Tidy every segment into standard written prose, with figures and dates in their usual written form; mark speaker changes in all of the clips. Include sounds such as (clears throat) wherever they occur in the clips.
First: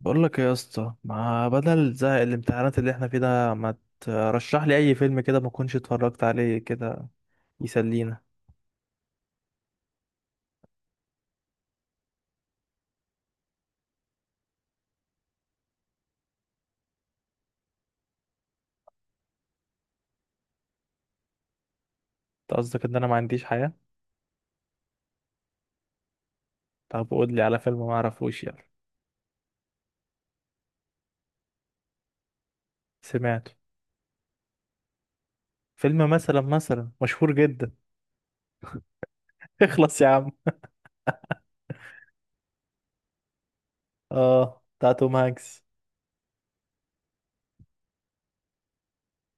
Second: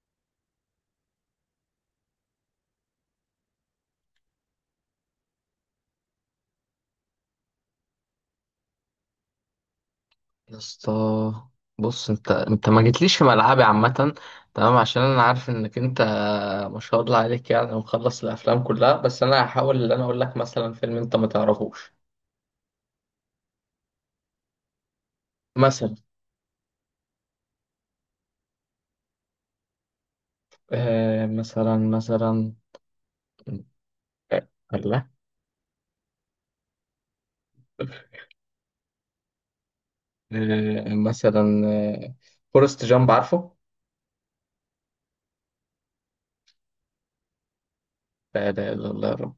Speaker 1: بقول لك إيه يا اسطى، ما بدل زهق الامتحانات اللي احنا فيه ده ما ترشح لي اي فيلم كده ما كنتش اتفرجت عليه كده؟ يسلينا.
Speaker 2: يا اسطى، بص. انت ما جيتليش في ملعبي عامة. تمام، عشان انا عارف انك انت ما شاء الله عليك، يعني مخلص الافلام كلها. بس انا هحاول ان انا اقول لك مثلا فيلم انت ما تعرفوش.
Speaker 1: انت قصدك ان انا ما عنديش حياة؟
Speaker 2: مثلا.
Speaker 1: طب قول لي على فيلم ما اعرفوش، يلا.
Speaker 2: مثلا
Speaker 1: سمعته.
Speaker 2: آه، الله.
Speaker 1: فيلم مثلا مثلا مشهور جدا. (laughs) اخلص يا عم.
Speaker 2: مثلا. فورست جامب، عارفه؟
Speaker 1: اه، بتاع توم هانكس.
Speaker 2: لا اله الا الله يا رب.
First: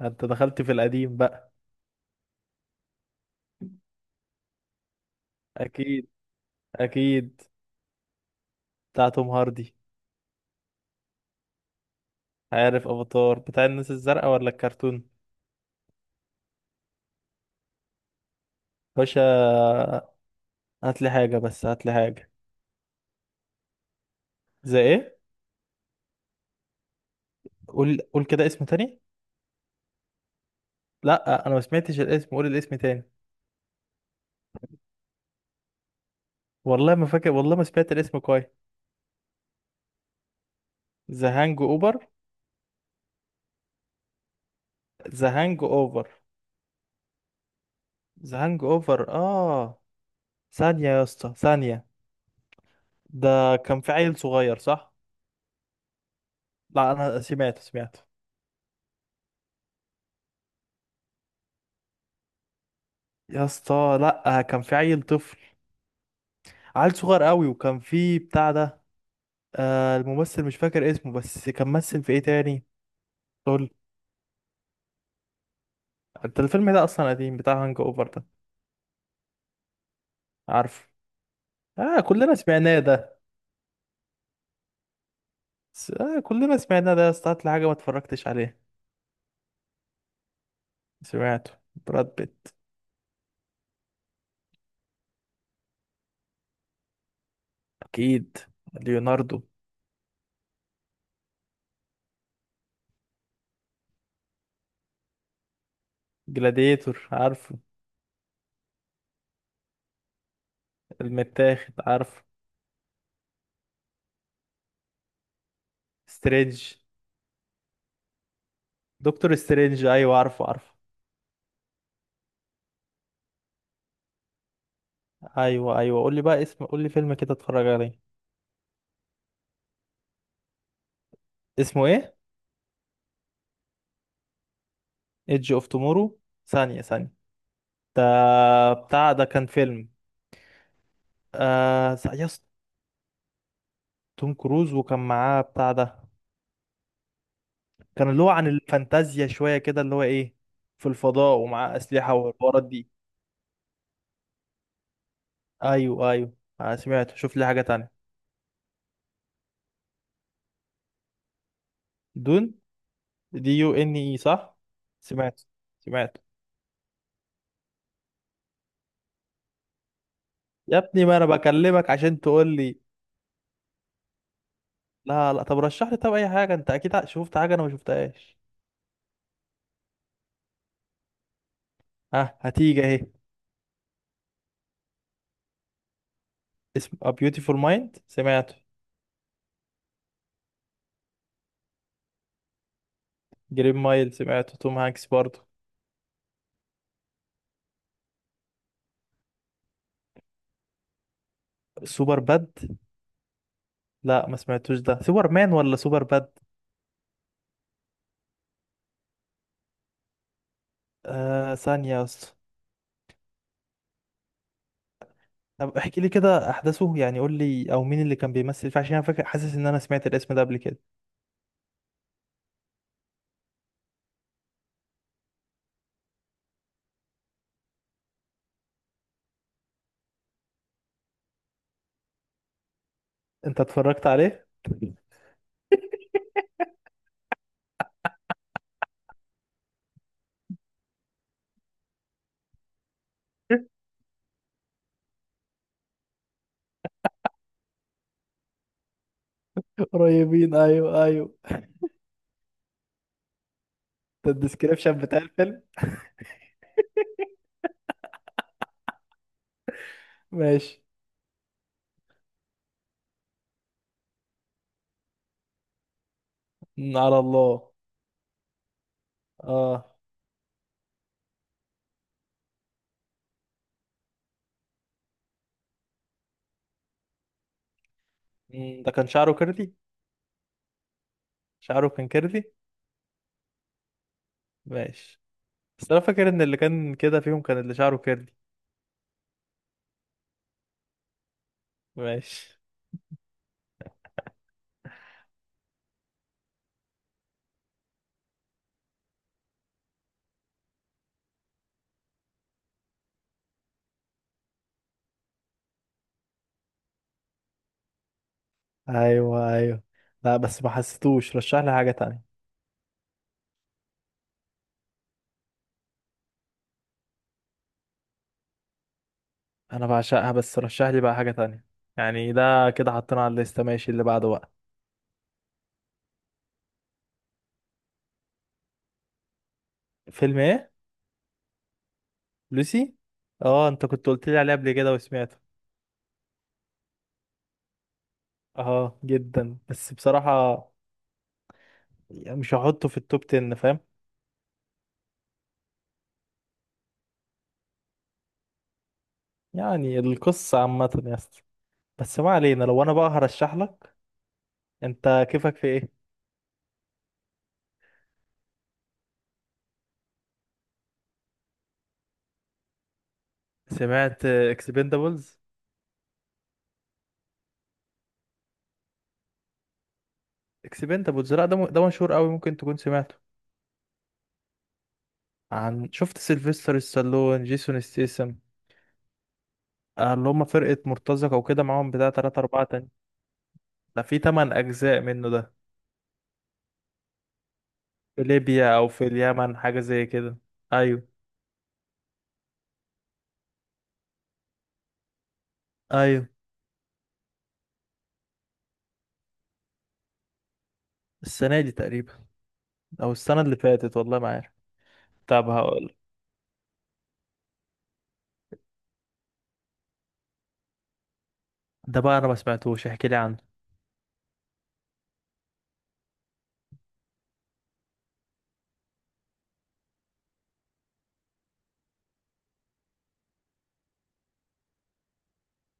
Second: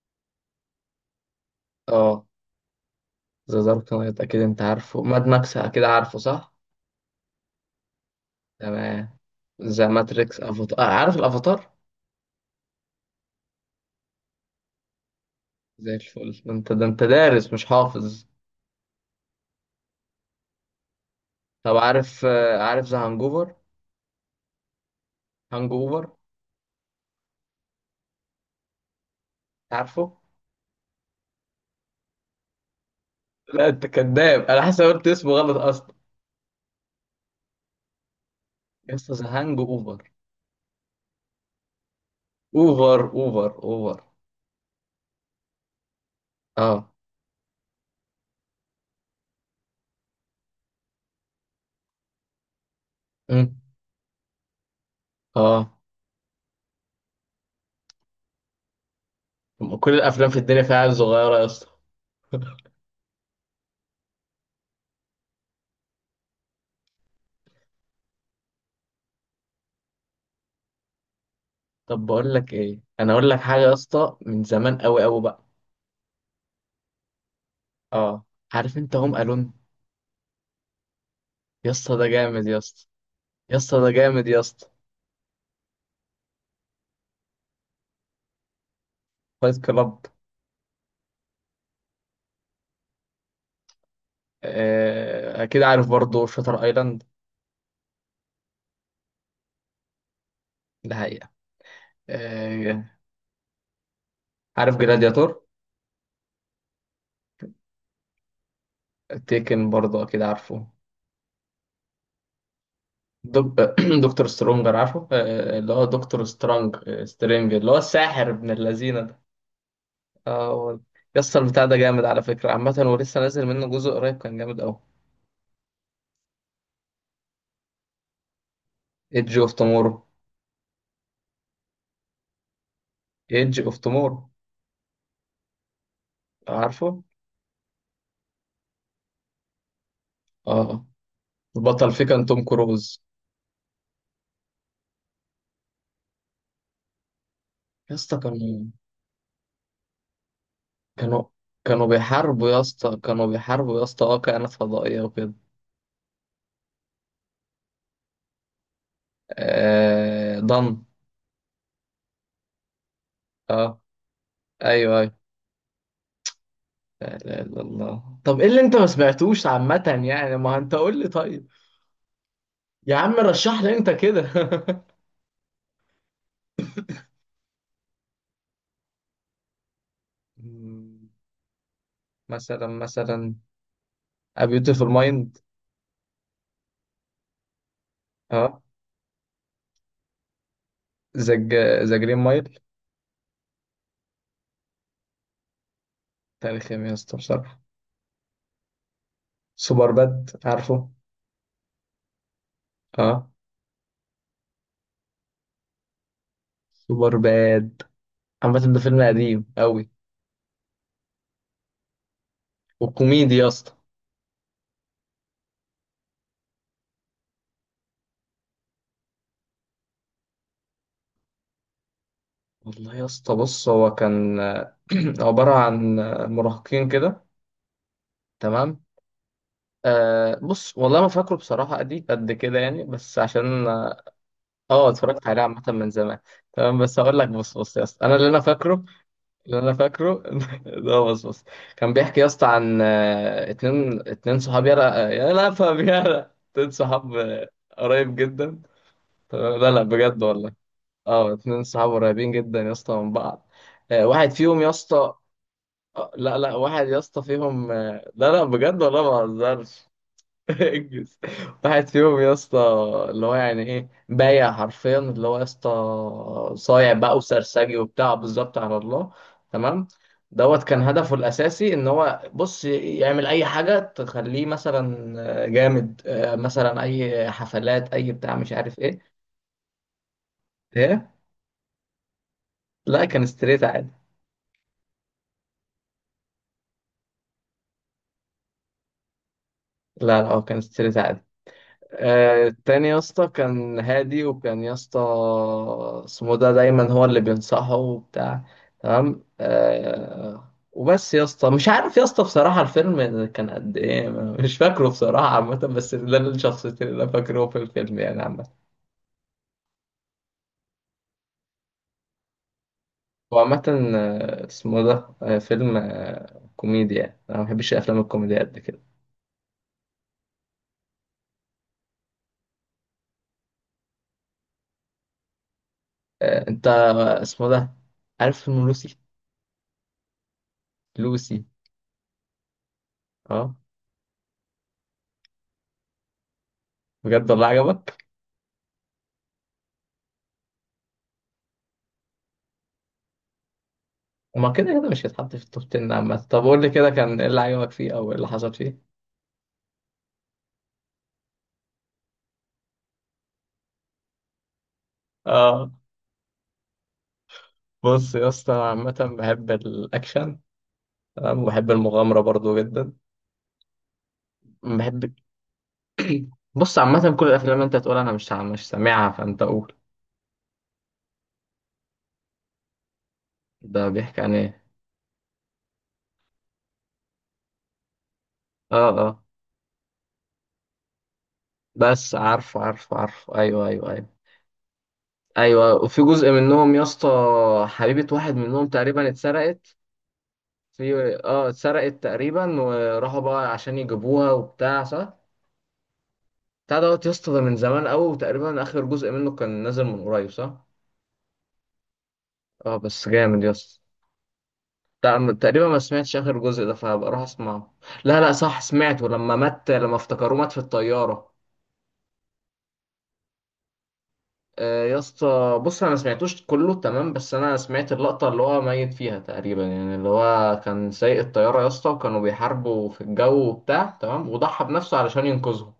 Speaker 1: انت دخلت في القديم بقى.
Speaker 2: اه، ذا دارك نايت اكيد انت عارفه، ماد ماكس اكيد
Speaker 1: اكيد
Speaker 2: عارفه، صح؟
Speaker 1: اكيد بتاع
Speaker 2: تمام.
Speaker 1: توم هاردي.
Speaker 2: ذا ماتريكس، افاتار، عارف الافاتار؟
Speaker 1: عارف افاتار بتاع الناس الزرقاء ولا الكرتون؟
Speaker 2: زي الفل. ده انت دارس مش حافظ.
Speaker 1: باشا، هات لي حاجة بس،
Speaker 2: طب
Speaker 1: هات لي
Speaker 2: عارف
Speaker 1: حاجة.
Speaker 2: آه، عارف ذا هانجوفر.
Speaker 1: زي ايه؟
Speaker 2: هانجوفر،
Speaker 1: قول قول كده اسم تاني.
Speaker 2: عارفه؟
Speaker 1: لا، انا ما سمعتش الاسم، قول الاسم تاني.
Speaker 2: لا انت كذاب، انا حاسس إن أنا قلت اسمه غلط اصلا.
Speaker 1: والله ما فاكر، والله ما سمعت الاسم كويس.
Speaker 2: يس، ذا هانج اوفر.
Speaker 1: ذا هانج اوفر.
Speaker 2: اوفر اوفر اوفر.
Speaker 1: ذا هانج اوفر.
Speaker 2: اه.
Speaker 1: ذا هانج اوفر اه. ثانية يا اسطى، ثانية.
Speaker 2: أمم.
Speaker 1: ده كان في عيل صغير، صح؟
Speaker 2: اه.
Speaker 1: لا، انا سمعت سمعت.
Speaker 2: كل الافلام في الدنيا فيها عيال صغيره يا اسطى.
Speaker 1: يا اسطى لا، كان في عيل طفل، عيل صغير قوي، وكان في بتاع ده. الممثل مش فاكر اسمه، بس كان مثل
Speaker 2: طب
Speaker 1: في ايه
Speaker 2: بقول لك
Speaker 1: تاني؟
Speaker 2: ايه، انا اقول لك حاجه
Speaker 1: قول.
Speaker 2: يا اسطى من زمان قوي قوي بقى.
Speaker 1: انت الفيلم ده اصلا قديم بتاع هانج اوفر
Speaker 2: اه،
Speaker 1: ده؟
Speaker 2: عارف انت هوم الون؟
Speaker 1: عارفه.
Speaker 2: يا اسطى
Speaker 1: اه،
Speaker 2: ده
Speaker 1: كلنا
Speaker 2: جامد يا
Speaker 1: سمعناه
Speaker 2: اسطى.
Speaker 1: ده.
Speaker 2: يا اسطى ده جامد يا اسطى.
Speaker 1: كلنا سمعناه ده يا اسطى، هات لي حاجة ما اتفرجتش عليها.
Speaker 2: فايت كلاب.
Speaker 1: سمعته. براد بيت.
Speaker 2: اكيد عارف برضه شاتر ايلاند.
Speaker 1: اكيد. ليوناردو.
Speaker 2: ده. آه، عارف جلادياتور؟
Speaker 1: جلاديتور عارفه.
Speaker 2: تيكن برضه اكيد عارفه.
Speaker 1: المتاخد عارفه.
Speaker 2: دك... (clears throat) دكتور سترونجر، عارفه؟ اللي هو دكتور
Speaker 1: سترينج.
Speaker 2: سترونج آه، سترينج، اللي هو الساحر ابن اللذينه ده.
Speaker 1: دكتور سترينج ايوه، عارفه
Speaker 2: اه هو
Speaker 1: عارفه.
Speaker 2: ده. يسطا البتاع ده جامد على فكره عامه، ولسه نازل منه جزء قريب كان جامد قوي.
Speaker 1: ايوه ايوه، قول لي بقى اسم، قول لي فيلم كده اتفرج عليه.
Speaker 2: ايدج اوف تومورو.
Speaker 1: اسمه ايه؟
Speaker 2: ايدج اوف تومورو،
Speaker 1: ايدج اوف تومورو. ثانية
Speaker 2: عارفه.
Speaker 1: ثانية. ده بتاع ده كان فيلم.
Speaker 2: اه. البطل فيه
Speaker 1: يا
Speaker 2: كان توم
Speaker 1: اسطى،
Speaker 2: كروز.
Speaker 1: توم كروز، وكان معاه بتاع ده. كان
Speaker 2: يسطا
Speaker 1: اللي هو عن
Speaker 2: كانوا.
Speaker 1: الفانتازيا شوية كده، اللي هو ايه، في
Speaker 2: كانوا
Speaker 1: الفضاء، ومعاه
Speaker 2: كانوا
Speaker 1: أسلحة
Speaker 2: بيحاربوا يا
Speaker 1: والحوارات دي.
Speaker 2: اسطى، كانوا بيحاربوا يا اسطى، اه، كائنات فضائيه وكده.
Speaker 1: ايوه ايوه. انا سمعت، شوف لي حاجة تانية.
Speaker 2: ضن.
Speaker 1: دون. دي يو
Speaker 2: اه،
Speaker 1: ان اي، صح؟
Speaker 2: ايوه أيوه.
Speaker 1: سمعت سمعت.
Speaker 2: لا لا لا، الله. طب ايه اللي انت ما سمعتوش عامة يعني؟ ما انت
Speaker 1: يا
Speaker 2: قول
Speaker 1: ابني
Speaker 2: لي
Speaker 1: ما انا
Speaker 2: طيب.
Speaker 1: بكلمك عشان تقول لي.
Speaker 2: يا عم رشح لي انت كده.
Speaker 1: لا لا، طب رشح لي طب، اي حاجه انت اكيد شفت حاجه انا ما شفتهاش.
Speaker 2: (laughs) مم،
Speaker 1: ها،
Speaker 2: مثلا
Speaker 1: هتيجي اهي.
Speaker 2: مثلا A Beautiful Mind.
Speaker 1: اسم A Beautiful Mind سمعته.
Speaker 2: اه. ذا ذا جرين مايل.
Speaker 1: جرين مايل سمعته، توم هانكس برضه.
Speaker 2: تاريخ يا اسطى بصراحة. سوبر باد، عارفه؟
Speaker 1: سوبر باد.
Speaker 2: اه.
Speaker 1: لا ما سمعتوش ده، سوبر مان ولا سوبر باد؟
Speaker 2: سوبر باد. عامة ده فيلم قديم قوي،
Speaker 1: ثانيه يا اسطى.
Speaker 2: وكوميدي يا اسطى.
Speaker 1: طب احكي لي كده احداثه يعني، قول لي او مين اللي كان بيمثل فيه، عشان انا فاكر حاسس ان انا سمعت الاسم ده قبل كده.
Speaker 2: والله يا اسطى بص، هو كان (clears throat) عبارة عن مراهقين كده. تمام. بص، والله ما فاكره بصراحة قد قد كده يعني، بس
Speaker 1: انت
Speaker 2: عشان.
Speaker 1: اتفرجت عليه؟
Speaker 2: اه، اتفرجت عليه عامة من زمان. تمام، بس هقول لك. بص بص يا اسطى، انا اللي انا فاكره، اللي انا فاكره (laughs) ده، بص بص، كان بيحكي يا اسطى عن اتنين صحاب. يلا يلا، فاهم؟ يلا، اتنين صحاب قريب جدا. تمام، لا لا،
Speaker 1: (laughs)
Speaker 2: بجد والله.
Speaker 1: قريبين، ايوه
Speaker 2: اه،
Speaker 1: ايوه.
Speaker 2: اتنين صحاب قريبين جدا يا اسطى من بعض. واحد
Speaker 1: ده
Speaker 2: فيهم يا
Speaker 1: الديسكريبشن
Speaker 2: اسطى.
Speaker 1: بتاع الفيلم.
Speaker 2: لا لا، واحد يا اسطى فيهم. لا لا بجد والله ما بهزرش. (laughs)
Speaker 1: ماشي.
Speaker 2: انجز. واحد فيهم يا اسطى، اللي هو يعني ايه، بايع حرفيا. اللي هو يا اسطى صايع
Speaker 1: مم،
Speaker 2: بقى
Speaker 1: على الله.
Speaker 2: وسرسجي وبتاع بالظبط، على الله.
Speaker 1: اه.
Speaker 2: تمام. دوت كان هدفه الاساسي ان هو بص يعمل اي حاجه تخليه مثلا جامد، مثلا اي حفلات، اي بتاع مش عارف
Speaker 1: ده كان
Speaker 2: ايه.
Speaker 1: شعره كيرلي.
Speaker 2: ايه؟
Speaker 1: شعره كان كيرلي.
Speaker 2: لا كان ستريت عادي.
Speaker 1: ماشي. بس انا فاكر ان اللي كان كده فيهم كان اللي شعره كيرلي.
Speaker 2: لا لا، هو كان ستريت عادي.
Speaker 1: ماشي.
Speaker 2: التاني يا اسطى كان هادي، وكان يا اسطى اسمه ده دايما هو اللي بينصحه وبتاع. تمام. وبس يا اسطى، مش عارف يا اسطى بصراحة الفيلم كان قد ايه، مش فاكره بصراحة عامة، بس ده الشخصيتين اللي انا فاكره في الفيلم يعني عامة.
Speaker 1: ايوه ايوه. لا بس ما حسيتوش، رشح لي حاجة تانية.
Speaker 2: هو عامة اسمه ده فيلم كوميديا يعني. انا ما بحبش الافلام الكوميديا قد كده.
Speaker 1: انا بعشقها، بس رشح لي بقى حاجة تانية. يعني ده كده حطينا على الليستة، ماشي، اللي بعده بقى.
Speaker 2: انت، اسمه ده، عارف فيلم لوسي؟
Speaker 1: فيلم ايه؟
Speaker 2: لوسي.
Speaker 1: لوسي.
Speaker 2: اه،
Speaker 1: اه، انت كنت قلت لي عليه قبل كده وسمعته.
Speaker 2: بجد والله عجبك؟
Speaker 1: اه جدا، بس بصراحة يعني مش هحطه في التوب 10، فاهم.
Speaker 2: ما كده كده مش هيتحط في التوب 10 عامة. طب قول لي كده، كان ايه اللي عجبك فيه او ايه اللي حصل فيه؟
Speaker 1: يعني القصة عامة يا اسطى. بس ما علينا، لو انا بقى هرشح لك، انت كيفك في
Speaker 2: اه،
Speaker 1: ايه؟
Speaker 2: بص يا اسطى، أنا عامة بحب الأكشن، تمام، وبحب المغامرة برضو جدا.
Speaker 1: سمعت
Speaker 2: بحب.
Speaker 1: اكسبندابلز؟
Speaker 2: بص عامة كل الأفلام أنت تقول أنا مش سامعها، فأنت قول.
Speaker 1: اكسبندابلز، لا ده ده مشهور قوي، ممكن تكون سمعته.
Speaker 2: ده بيحكي عن إيه؟
Speaker 1: عن، شفت سيلفستر ستالون، جيسون ستيسم،
Speaker 2: اه اه.
Speaker 1: اللي هم فرقة مرتزقة وكده، معاهم بتاع
Speaker 2: بس
Speaker 1: تلاتة
Speaker 2: عارفه
Speaker 1: أربعة تاني.
Speaker 2: عارفه عارفه، أيوه أيوه
Speaker 1: ده
Speaker 2: أيوه.
Speaker 1: في تمن أجزاء منه ده.
Speaker 2: أيوه، وفي جزء منهم يا اسطى حبيبة
Speaker 1: في
Speaker 2: واحد منهم
Speaker 1: ليبيا أو في
Speaker 2: تقريبا
Speaker 1: اليمن
Speaker 2: اتسرقت.
Speaker 1: حاجة زي كده. أيوه
Speaker 2: في، اه، اتسرقت تقريبا، وراحوا بقى عشان يجيبوها وبتاع، صح.
Speaker 1: أيوه.
Speaker 2: بتاع دوت يا اسطى ده من زمان قوي، وتقريبا اخر جزء منه كان نازل من قريب، صح؟
Speaker 1: السنة دي تقريبا
Speaker 2: اه بس
Speaker 1: أو السنة
Speaker 2: جامد يا
Speaker 1: اللي
Speaker 2: اسطى.
Speaker 1: فاتت، والله ما عارف. طب
Speaker 2: تقريبا ما
Speaker 1: هقول.
Speaker 2: سمعتش اخر جزء ده، فهبقى اروح اسمعه. لا لا، صح، سمعته لما مات، لما افتكروه مات في الطياره.
Speaker 1: ده بقى أنا ما سمعتوش، احكي لي عنه.
Speaker 2: آه يا اسطى بص، انا ما سمعتوش كله تمام، بس انا سمعت اللقطه اللي هو ميت فيها تقريبا، يعني اللي هو كان سايق الطياره يا اسطى، وكانوا بيحاربوا في الجو وبتاع، تمام، وضحى بنفسه علشان ينقذهم.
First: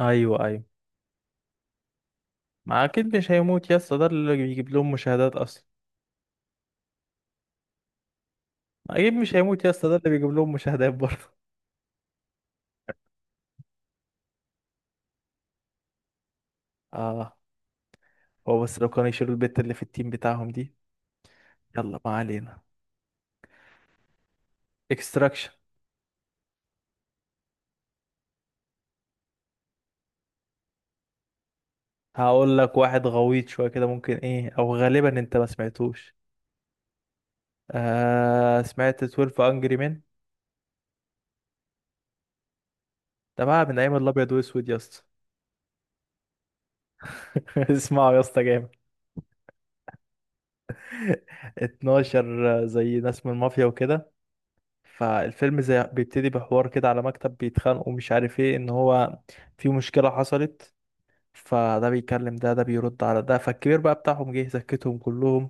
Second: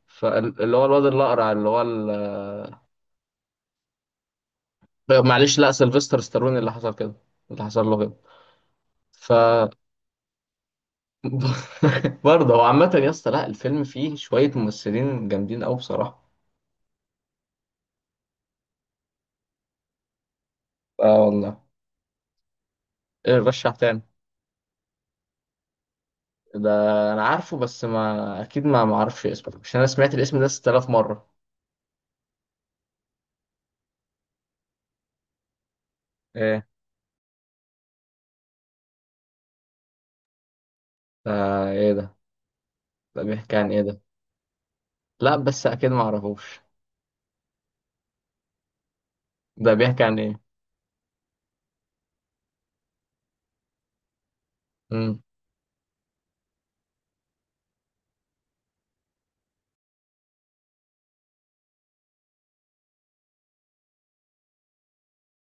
Speaker 1: أيوه أيوه.
Speaker 2: فاللي هو الواد الاقرع، اللي هو
Speaker 1: ما أكيد مش هيموت يا اسطى، ده اللي بيجيب لهم مشاهدات
Speaker 2: معلش،
Speaker 1: أصلا.
Speaker 2: لا سيلفستر ستالون اللي حصل كده، اللي حصل له كده.
Speaker 1: اكيد
Speaker 2: ف
Speaker 1: مش هيموت يا اسطى، ده اللي بيجيب لهم مشاهدات برضه.
Speaker 2: (laughs) برضه هو عامة يا اسطى، لا الفيلم فيه شوية ممثلين جامدين أوي بصراحة.
Speaker 1: اه. هو بس لو كانوا يشيلوا البت اللي في التيم بتاعهم دي.
Speaker 2: اه والله.
Speaker 1: يلا ما علينا.
Speaker 2: رشح تاني.
Speaker 1: اكستراكشن.
Speaker 2: ده أنا عارفه، بس ما أكيد ما معرفش اسمه، عشان أنا سمعت الاسم ده 6000 مرة.
Speaker 1: هقول لك واحد غويط شويه كده، ممكن ايه او غالبا انت ما سمعتوش.
Speaker 2: إيه
Speaker 1: سمعت 12 انجري مان؟
Speaker 2: ده؟ إيه ده؟ ده
Speaker 1: ده
Speaker 2: بيحكي
Speaker 1: بقى
Speaker 2: عن
Speaker 1: من
Speaker 2: إيه
Speaker 1: ايام
Speaker 2: ده؟
Speaker 1: الابيض واسود يا اسطى.
Speaker 2: لا بس أكيد ما أعرفوش.
Speaker 1: (laughs) اسمعوا يا اسطى، جامد.
Speaker 2: ده بيحكي عن إيه؟
Speaker 1: (laughs) 12 زي ناس من المافيا وكده.
Speaker 2: مم.
Speaker 1: فالفيلم زي بيبتدي بحوار كده على مكتب، بيتخانقوا ومش عارف ايه، ان هو في مشكله حصلت، فده بيكلم ده، ده بيرد على ده، فالكبير بقى بتاعهم جه زكتهم كلهم.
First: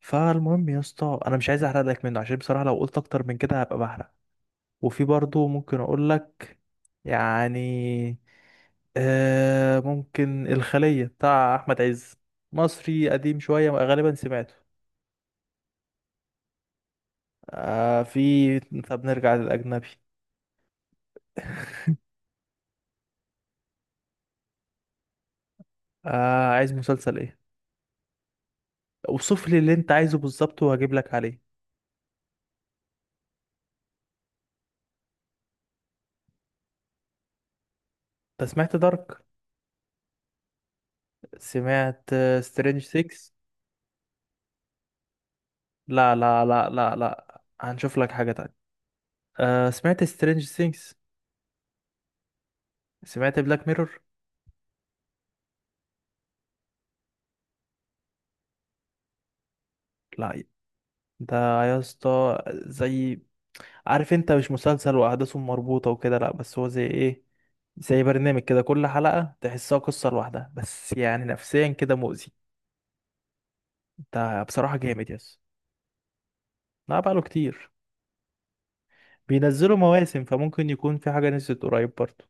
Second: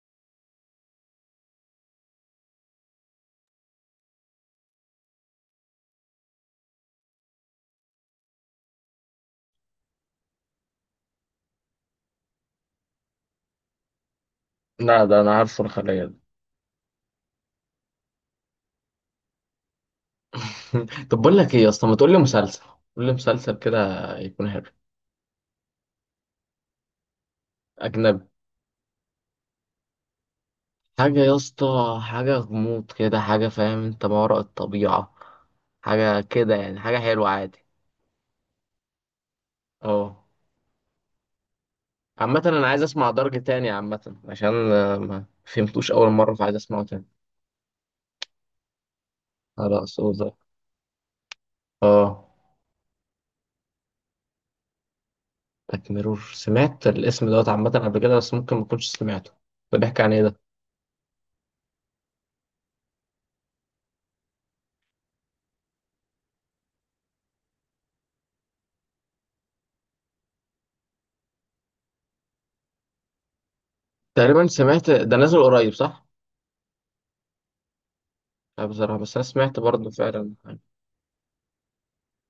Speaker 1: فالمهم يا اسطى انا مش عايز احرق لك منه، عشان بصراحة لو قلت اكتر من كده هبقى بحرق. وفي برضه ممكن اقول لك، يعني، ممكن الخلية بتاع احمد عز، مصري قديم شوية، غالبا سمعته.
Speaker 2: لا ده أنا عارفه، الخلية ده.
Speaker 1: في، طب نرجع للاجنبي.
Speaker 2: (laughs) طب بقول لك إيه يا اسطى،
Speaker 1: (laughs)
Speaker 2: ما تقول لي مسلسل. قول لي مسلسل كده يكون حلو.
Speaker 1: عايز مسلسل ايه؟
Speaker 2: أجنبي.
Speaker 1: اوصف لي اللي انت عايزه بالظبط وهجيب لك
Speaker 2: حاجة يا
Speaker 1: عليه.
Speaker 2: اسطى، حاجة غموض كده، حاجة فاهم انت، ما وراء الطبيعة، حاجة كده يعني، حاجة حلوة عادي.
Speaker 1: انت سمعت دارك؟
Speaker 2: اه.
Speaker 1: سمعت.
Speaker 2: عامة انا
Speaker 1: سترينج
Speaker 2: عايز اسمع
Speaker 1: 6؟
Speaker 2: درج تاني عامة، عشان ما فهمتوش اول
Speaker 1: لا
Speaker 2: مرة،
Speaker 1: لا
Speaker 2: فعايز
Speaker 1: لا
Speaker 2: اسمعه
Speaker 1: لا
Speaker 2: تاني.
Speaker 1: لا، هنشوف لك حاجة تانية.
Speaker 2: خلاص
Speaker 1: سمعت
Speaker 2: هو ده.
Speaker 1: سترينج ثينجز؟
Speaker 2: اه.
Speaker 1: سمعت بلاك ميرور؟
Speaker 2: بلاك ميرور، سمعت الاسم دوت عامة قبل كده، بس ممكن ما كنتش سمعته. ده بيحكي عن ايه ده؟
Speaker 1: لا ده يا اسطى زي، عارف انت مش مسلسل واحداثه مربوطة وكده، لا بس هو زي ايه، زي برنامج كده، كل حلقة تحسها قصة لوحدها، بس يعني نفسيا كده مؤذي. ده
Speaker 2: تقريبا
Speaker 1: بصراحة
Speaker 2: سمعت
Speaker 1: جامد،
Speaker 2: ده
Speaker 1: يس.
Speaker 2: نازل قريب، صح؟
Speaker 1: لا، بقاله كتير.
Speaker 2: لا بصراحة، بس انا سمعت
Speaker 1: بينزلوا
Speaker 2: برضه
Speaker 1: مواسم
Speaker 2: فعلا.
Speaker 1: فممكن يكون في حاجة نزلت قريب برضه.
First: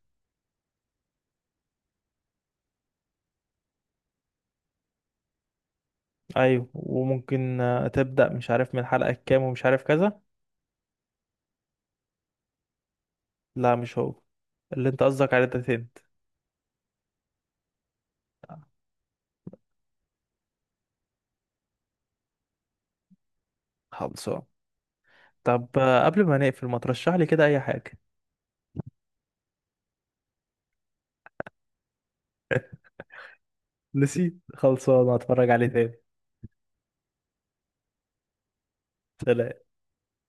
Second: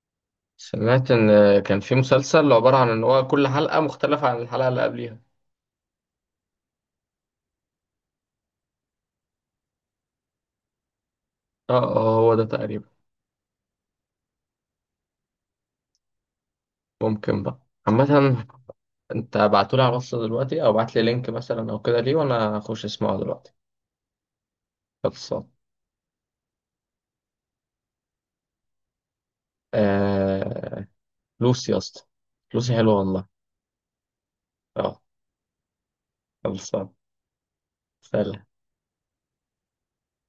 Speaker 2: سمعت ان كان في مسلسل عبارة عن ان هو كل حلقة مختلفة عن الحلقة اللي قبليها.
Speaker 1: ايوه، وممكن تبدأ مش عارف من الحلقة الكام ومش عارف كذا.
Speaker 2: اه اه، هو ده تقريبا.
Speaker 1: لا مش هو، اللي انت قصدك عليه ده تاني.
Speaker 2: ممكن بقى. عامة، انت بعتولي على الواتس دلوقتي، او بعتلي لينك مثلا او كده ليه، وانا اخش اسمعه دلوقتي.
Speaker 1: خلصان.
Speaker 2: خلصان.
Speaker 1: طب قبل ما نقفل ما ترشح لي كده اي حاجة.
Speaker 2: آه... لوسي يا اسطى. لوسي حلوة والله.
Speaker 1: نسيت،
Speaker 2: اه.
Speaker 1: خلصان، هتفرج عليه تاني.
Speaker 2: خلصان. سلام.
Speaker 1: سلام.